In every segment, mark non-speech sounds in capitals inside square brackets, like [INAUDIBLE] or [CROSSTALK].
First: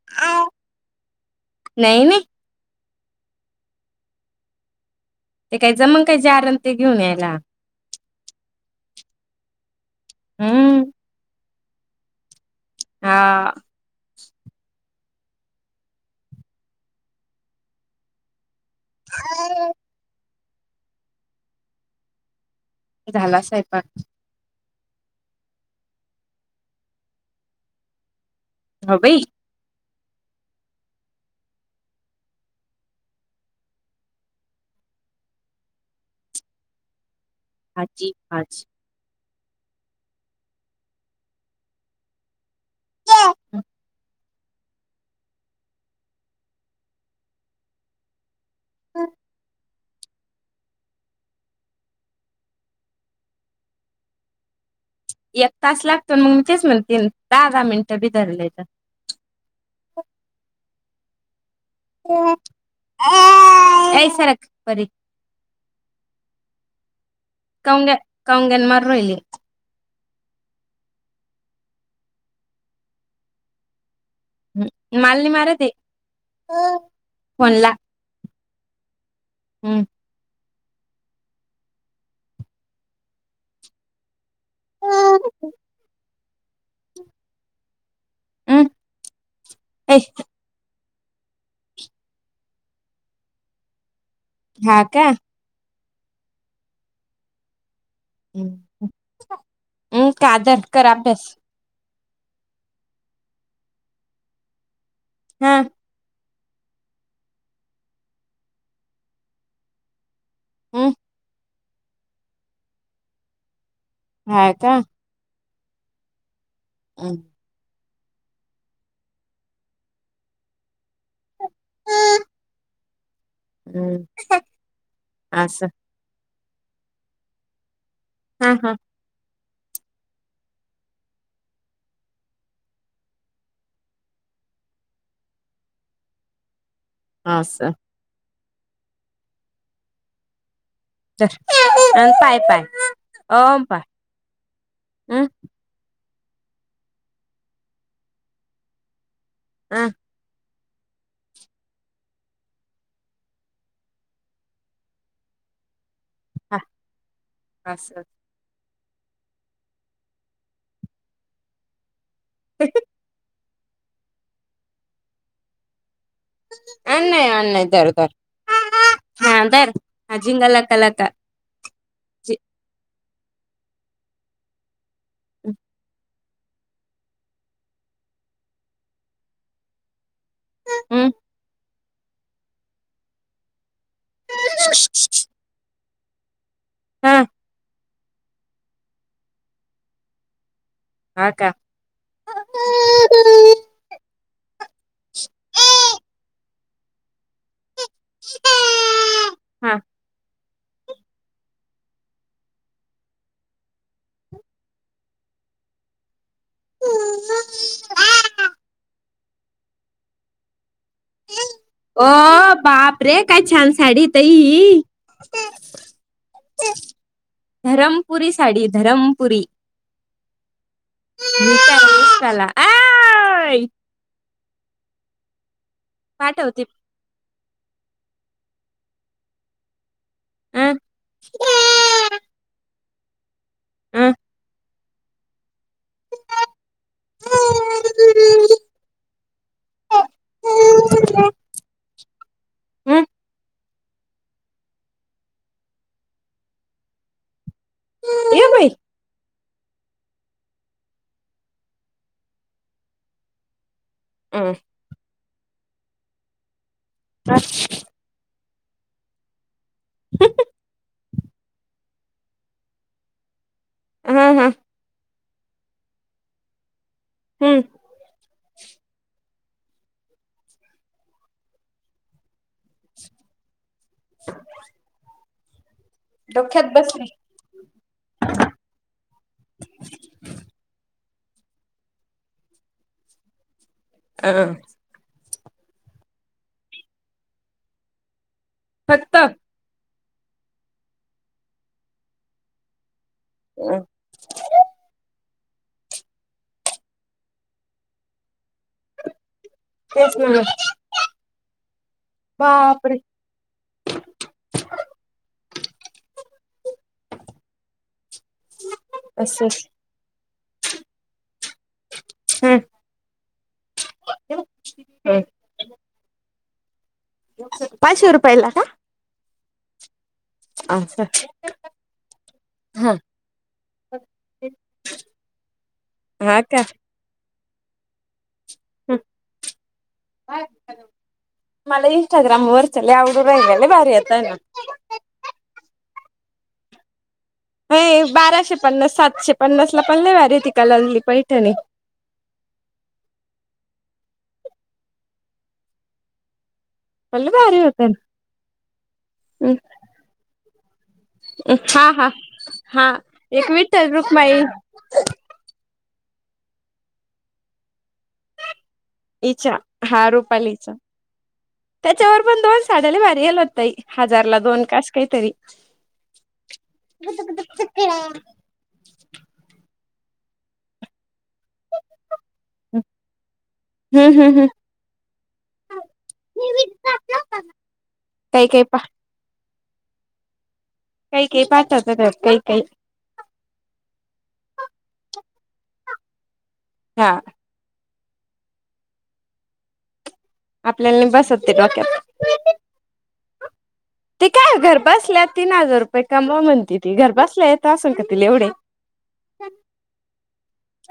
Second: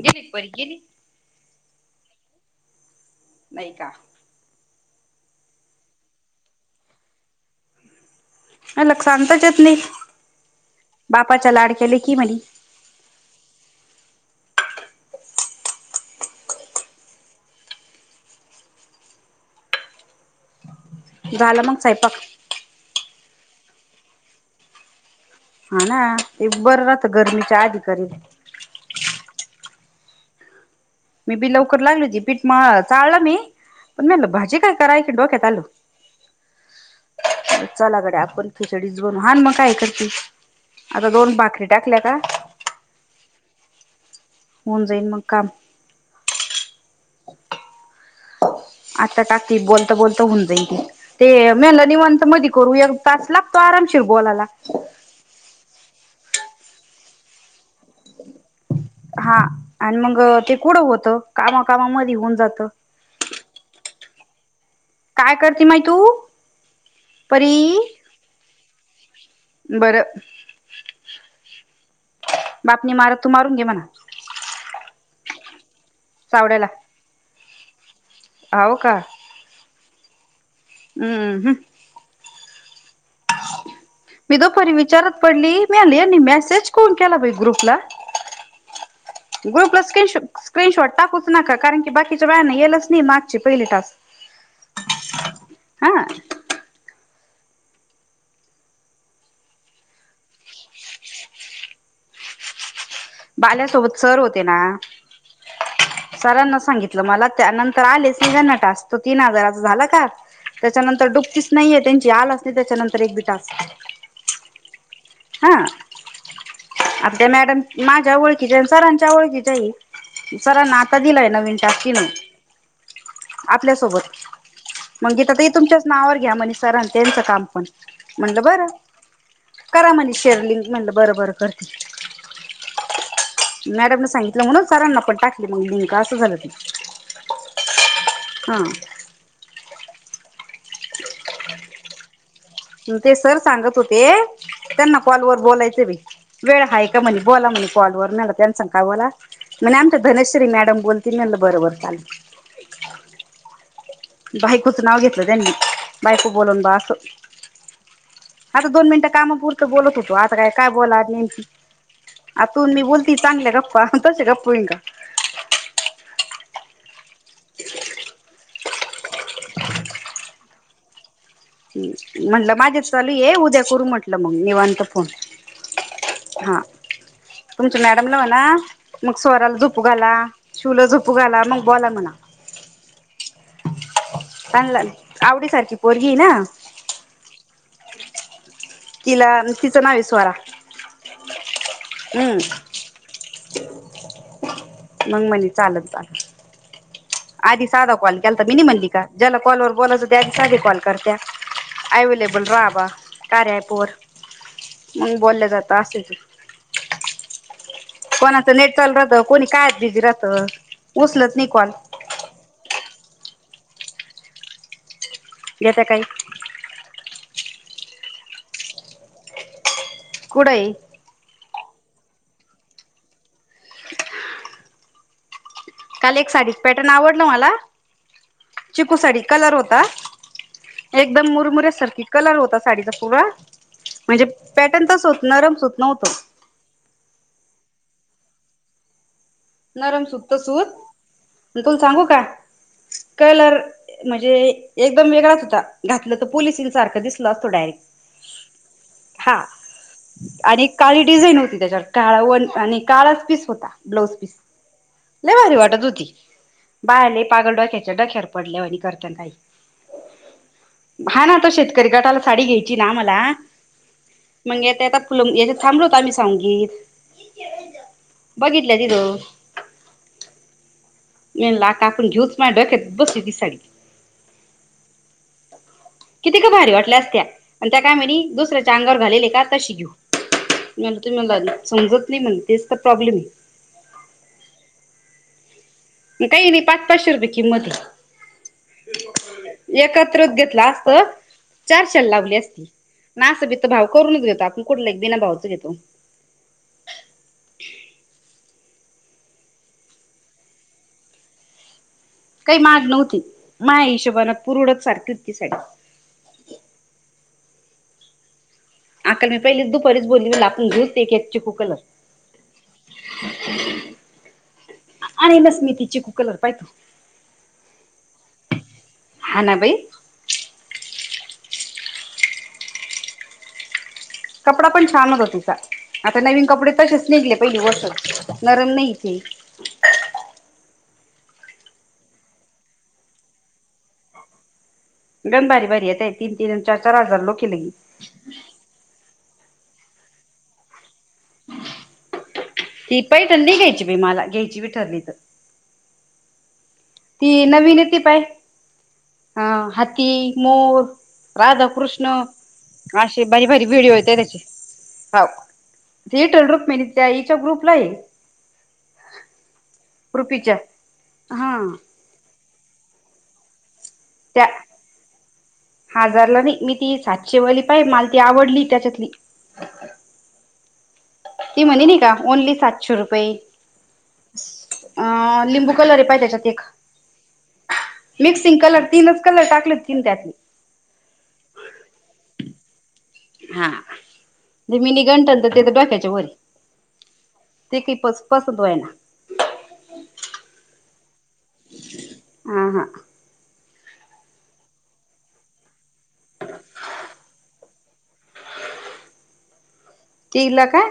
गेली का परी गेली? नाही नाही. नाही का? ते काही जमन काय जारण ते घेऊन यायला? लक्ष आणताच येत नाही, हम्म बापाच्या लाडक्या लेकी म्हणे हा [UNINTELLIGIBLE] झाला मग सयंपाक? झाला सयपाक हा ना, ते बरं राहत गरमीच्या आधी करी हो बाई मी बी लवकर लागली होती पीठ माळ चाळलं मी पण म्हणलं भाजी काय कराय ती डोक्यात आलं चला भाजी गड्या आपण भाजी खिचडीच ब हा न मग काय करती? आता दोन भाकरी टाकल्या का होऊन जाईन मग काम. ह आता टाकी बोलत बोलत होऊन जाईल. ते मेल निवंत मध करू एक तास लागतो आरा... शीव बोलाला... एक तास लागतो. मग मी तेच म्हणते दहा दहा मिनिटं बी धरलं तर, हा आणि मग ते कुढं होत, कामाकामा म होऊन जात. सार्क परीा काय करते माय तू? परी.... कौंग कौंगन मार राहिली बरं बापनी मारत तू मारून घे म्हणा..... ह मालनी मारते. सावड्याला फणला... हाव का, हम... हम्म हम... मी दुफारी विचारत पडली? मी म्हनलं यांनी मेसेज कौन केला भा ग्रुपला. ग्रु प्लस ऐ स्कन स्क्रीनशॉट., टाकूच नका कारण की बाकीच्या वेळाने येलच नाही. मागची पहिली तास हा का? हा... हम् कादर कर अभ्यास बाल्यासोबत सर होते. ना? हा सरांना सांगितलं मला, त्या नंतर आले निवना टास्क तो तीन हजाराचा झाला का? हम्म त्याच्यानंतर डुपकीच नाहीये, त्यांची आल असली त्याच्यानंतर एक बटाासते ह्या का हा आपल्या मॅडम माझ्या ओळखीच्या आहे मी. सरांच्या ओळखीचई, जरा नाता दिलंय नवीन टाकी नाही. आपल्यासोबत हम्म मगी तर असं तुमच्याच नावावर घ्या मनीष रा आणि त्यांचं काम पण, म्हणेलं हा बरं! हा करा म्हणा शेअरलिंंग म्हणलं, बरं बरं करतें. मॅडमला सांगितलं म्हणूनचं सरांना पणं टाकलें मंग, लिंक असं झालं. ते आस हा. [INAUDIBLE] ते सर ओम सांगत पाय होतें, त्यांनां हं कॉलवर बोलायचं. बाई वेळ आहे का म्हणे बोला म्हणे कॉलवरना त्यांनं संग काय बोला म्हणे, हं आमच्या धनश्री मॅडम बोलती नं बरं बर चालत बायकोच नाव घेतलं त्यांनी बायको हा बोलन बा अस--. असं आता दोन मिनिटं कामांपुरतं बोलतं होतों. आता कायं कायं बोला, नेमकी आतून मी बोलते, चांगल्या गप्पां तसे आहे. गप्पू इनका आंण नाहीं, आंण नाहीं दर घरं हा धर जिंगलकालाल का ह म्हटलं माझेच चालूं ये उद्या करू म्हटलं, मंग निवांत करूं फोन. हम् हा तुमच्यां मॅडमला म्हंणा मंग स्वराला झोपू घाला. शिवलां हं झोपू घाला, मंग बोला म्हणा? पणला आवडी सारखी पोरगी आहे नां हम किला तिचा नाही विश्वरा... [UNINTELLIGIBLE] हा का? मग मणे चालत जा, आधी साधा कॉल केलता मिनी म्हणली का, ज्याला कॉलवर हा बोलायचं होत साधे कॉल करत्या, अवेलेबल राहावा कार्या ॲप वर मग बोललं जातं असेच कोणाचं नेट चालू राहतं, कोणी काय बिझी राहतं उचलत नाही कॉल. अरे काय छान साडीे ताई ही घेता काय? धरमपुरी साडी धरमपुरी कुठंय [UNINTELLIGIBLE] काल एक साडीच पाठवते पॅटर्न आवडलं मला, चिकू साडी कलर होता. अ एकदम मुरमुऱ्यासारखी कलर होता साडीचा पुरा, अ म्हणजे पॅ अत्यंत सु नरम सुत नव्हतो. [UNINTELLIGIBLE] नरम सूत् सूत तुला सांगू का? अ कलर म्हणजे एकदम वेगळाच होता, घातलं तर पोलिसीं सारखं दिसलं असतो डायरेक्ट ये बाई हा आणि काळी डिझाईन होती त्याच्यावर काळा वन आणि काळाच पीस होता ब्लाउज अ लई भारी वाटत होती बाळाले पागल डोक्याच्या डोकंयावर पडलायवानी करत काही [UNINTELLIGIBLE] हा ना आता शेतकरी गटाला साडी घ्यायची ना मला हा हा मग ते येता येता खालून येतु तिथं संगीत हम्म बघितलं दिदो मीन ला काकून घेऊच माझ डोक्यात बसली ती साडी किती का डोक्यात भारी वाटल्या बसली असत्या आणि त्या काय म्हणी दुसऱ्याच्या अंगावर घालेले का तशी घेऊ म्हणतो मला समजत नाही तिथेच तर प्रॉब्लेम आहे हह काही नाही पाच पाचशे रुपये किमत हा फक्त त्रत घेतला असत चारशे ला लावली असती ना अस बी तर भाऊ करूनच घेतो आपण कुठले एक बी ना भाऊ घेतो त्योच म्हन काही माग नव्हती माझ्या हिशोबान पुरउडत सारखीच होती साडी [INAUDIBLE] अका ला मी असं पहिलेच दुपारीच बोललीच मला आपण घेऊ एक एक चीकु कलर हम् आणि लस नी चिकू कलर पाहि - पाचशे रुपयला का हा ना बाई [UNINTELLIGIBLE] हा कपडा पण छान होत हो तसा आता हा नवीन का कपडे तसेच निघले पहिली गोष्ट नरम नाही ती मला इंस्टाग्राम वर च ले आवडू राहिलले भारी आता ना गमबारी बारी येत तीन तीन चार चार हजार लोक लगी ये बाराशे पन्नास सातशे पन्नास ला पण ला भारी ती कलांजली पैठणी ती पैठणी नाही घ्यायची भी मला घ्यायची भी ठरली तर पण लय ती भारी नवीन येते पाय अ होत्या हाती मोर राधा हा कृष्ण हा हा अशी, बारी एक बारी विठ्ठल व्हिडिओ येताय त्याचे, रुक्माई हाव इटलरुक्मिणी त्या इच्या ग्रुपलाये. इच्या हा रुपालीच्या हा त्याच्यावर पण दोन साड्याला भारी येल होत्या ताई. हजार ला त्या दोन का अस काहीतरी हजारला नई मी ती सातशे वाली पाय मला ती आवडली त्याच्यातली. ती म्हणे नइ का ओनली सातशे रुपये. हम्म हम्म हम्म अ लिंबू कलर ये पाय त्याच्यात एक काही मिक्सिंग काही पा कलर तीनच कलर टाकले तीन त्यातले. काइ काइ पाठवतात काइ काइ हा मिनी घंटण तर ते तर डोक्यायचे वरय हा ते की पस पसत वइना [UNINTELLIGIBLE] बसत [UNINTELLIGIBLE] हा हा ते काय घर बासल्या तीन हजार रुपये कमावा म्हणते ती घर बासल्या तासल का तील एवढे? तीला काय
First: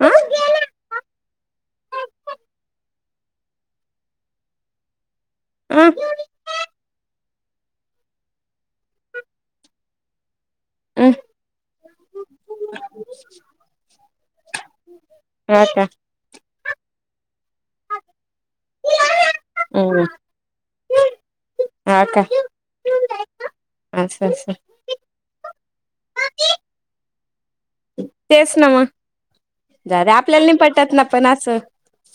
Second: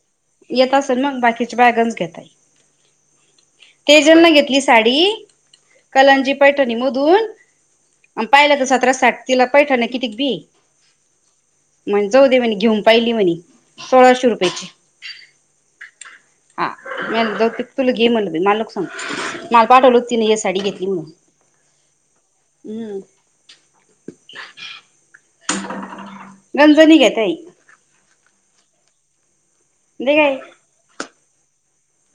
अ येत असेल मग बाकीच्या बॅगन च घेताई. तेजल न घेतली साडी कलांजी पैठणी मधून. पाहिलं त सतरा साठ तिला पैठान्या किती क बी म्हण जाऊ दे म्हणे घेऊन पइली म्हणे. सोळाशे रुपये ची. हा का [UNINTELLIGIBLE] माल पाठवल होत हम् तिने ए साडी घेतली म्हणू हा का, अस अस. गंजणी घेतय. तेच ना म दे जाऊद्या काय आपल्याला नाही पटात ना पण अस.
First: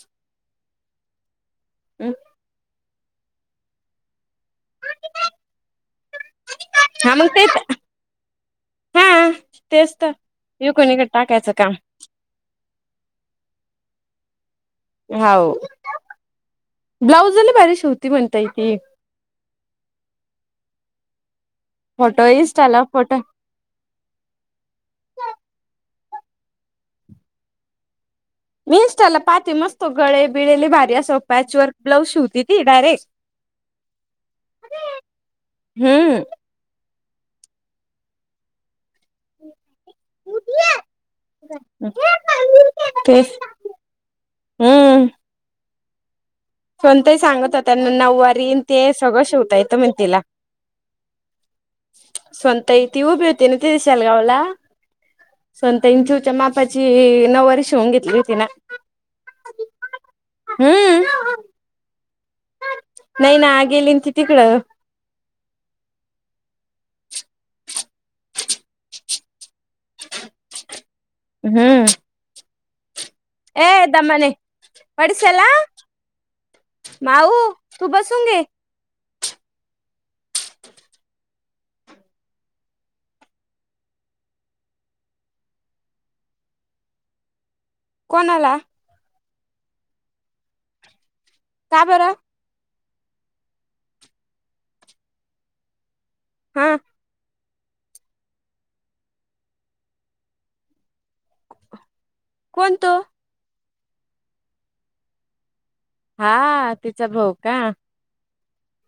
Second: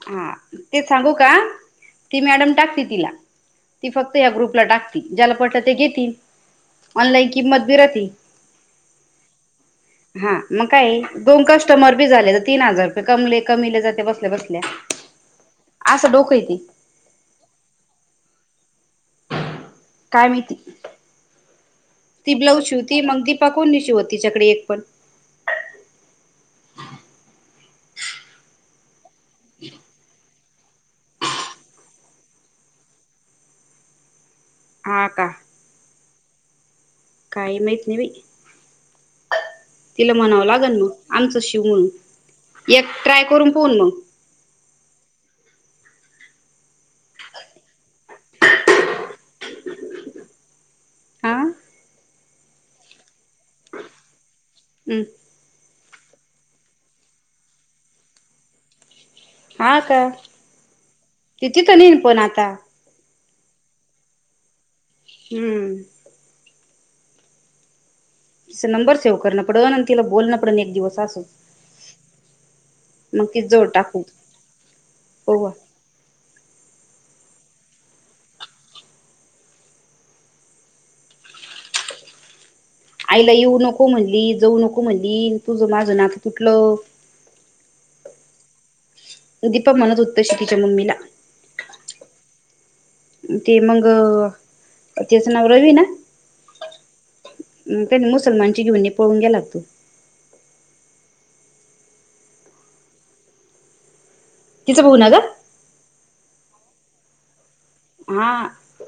हा ते सांगू का ती मॅडम टाकते तिला ती फक्त ग्रुपला टाकती ज्याला पटल ते घेतील. हा मग ऑनलाईन तेच किंमत बी रती हा तेच तर हा मग काय युकोणीकडे दोन टाकायचं काम कस्टमर बी झाले तीन हजार रूपे कमैले जाती बसल्या बसल्या. हाव असं डोकं येते ब्लाउजा लई बारी शिवतीय म्हणताय की का माहिती फोटो ती ब्लाउज इंस्टाला शिवती फोटो मग दीपा कोणी शिवत तीच्याकडे एक पण? इनस्टाला पाते मस्त गळे ली भारी अस प्याच वर्क ब्लाउज शिवती ती डायरेक्ट. हा का? हम्म. काही माहित नाही बाई. तिला म्हणाव लागण म आमचा शिव म्हणून. एक ट्राय तेच करून पऊन म संतही सांगत होताना नऊवारीन ते सगळ शिवता येत मन तिला. आ संत ईत ऊभी होतीेन ते दिशालगवला हम्म [UNINTELLIGIBLE] मापाची नववारी शिवून घेतली होती ना. हम्म. तिथे नई न पण आता. नाही ना, गेले न ते तिकड. हम्म. तिच नंबर सेव करण पडन आणि तिला बोलण पडन एक दिवस अस. हम्म. ए दमाने पडशाल आ. हो माऊ तू बसून गे. आईला येऊ नको म्हणली जाऊ नको म्हणली तुझ माझं नाक तुटलं. कोणाला? दीपक मनत होता तस तिच्या मम्मीला. का बर. ते मग त्याचं नाव रवी ना. हा. त्यांनी मुसलमानची घेऊन पळून गेला. कोणतो? तिथं बघू नाग. हा तिचा भाऊ का. हा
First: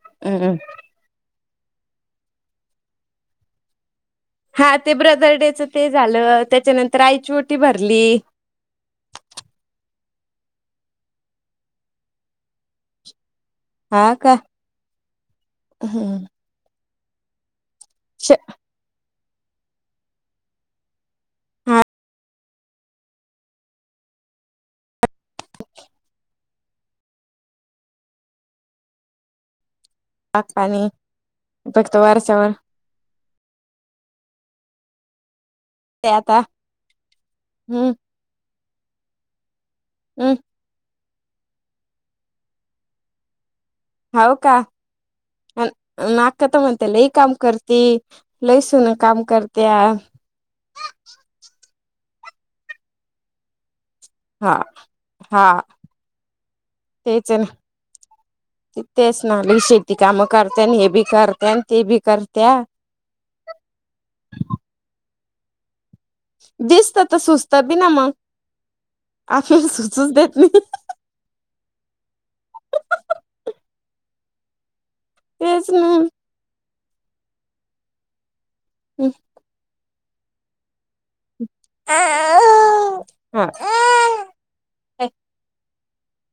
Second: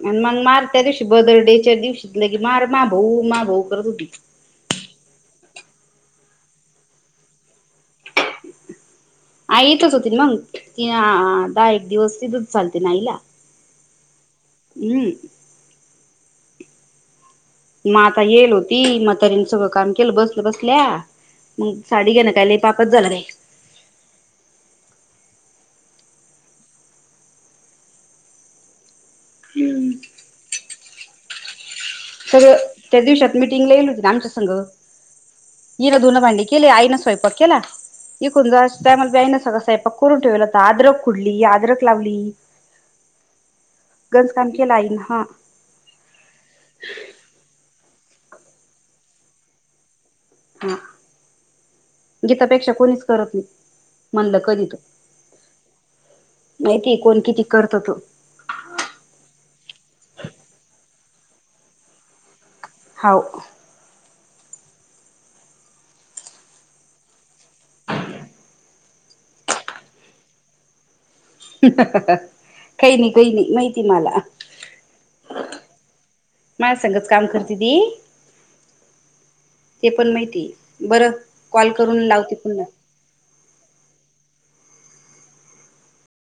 म मग हम्म. मारते दिवशी बदर्डी दिवशी की म मा भाऊ मा भाऊ करत होती. हा ते ब्रदर डेच ते झालं त्याच्यानंतर आईची ओटी भरली. आई इ तच होती मग तीन दहा एक दिवस ती दच चालते ना आईला. हा का हम्म हम्म. मग आता श येईल होती मग तरीने सगळं काम केलं बसलं बसल्या मग हा साडी घेण काले. पागल झालं र. हमम. पागपनी [UNINTELLIGIBLE] सगळं त्या दिवसात मिटिंगला येईल होती ना आमच्या संघ हनं ते दुनं आता भांडी केली आईनं स्वयंक केला हम्म इकून जा त्याईं सगळं स्व पकरून हम्म ठेवलता अदरक कुडली अदरक लावली. गंज हो काम का केलं आईन हा नाखतमतेल काम करती लैसु ना काम करत्या हा गीतापेक्षा कोणीच करत नाही. म्हणलं हा कधी तर हा माहितीय कोण तेच आहे किती करत तो ना तेच नाी शेती काम करतेय आणि हे बी करत्या आणि ते बी करत्या होाऊ. दिसत तर सुस्त बिना म आ फे सुसस देत नाही [UNINTELLIGIBLE] काही नाही काही नाही माहिती मला तेच ना. मला सगत काम करते ती हम्. ते पण माहिती बरं कॉल करून लावते पुन्हा हा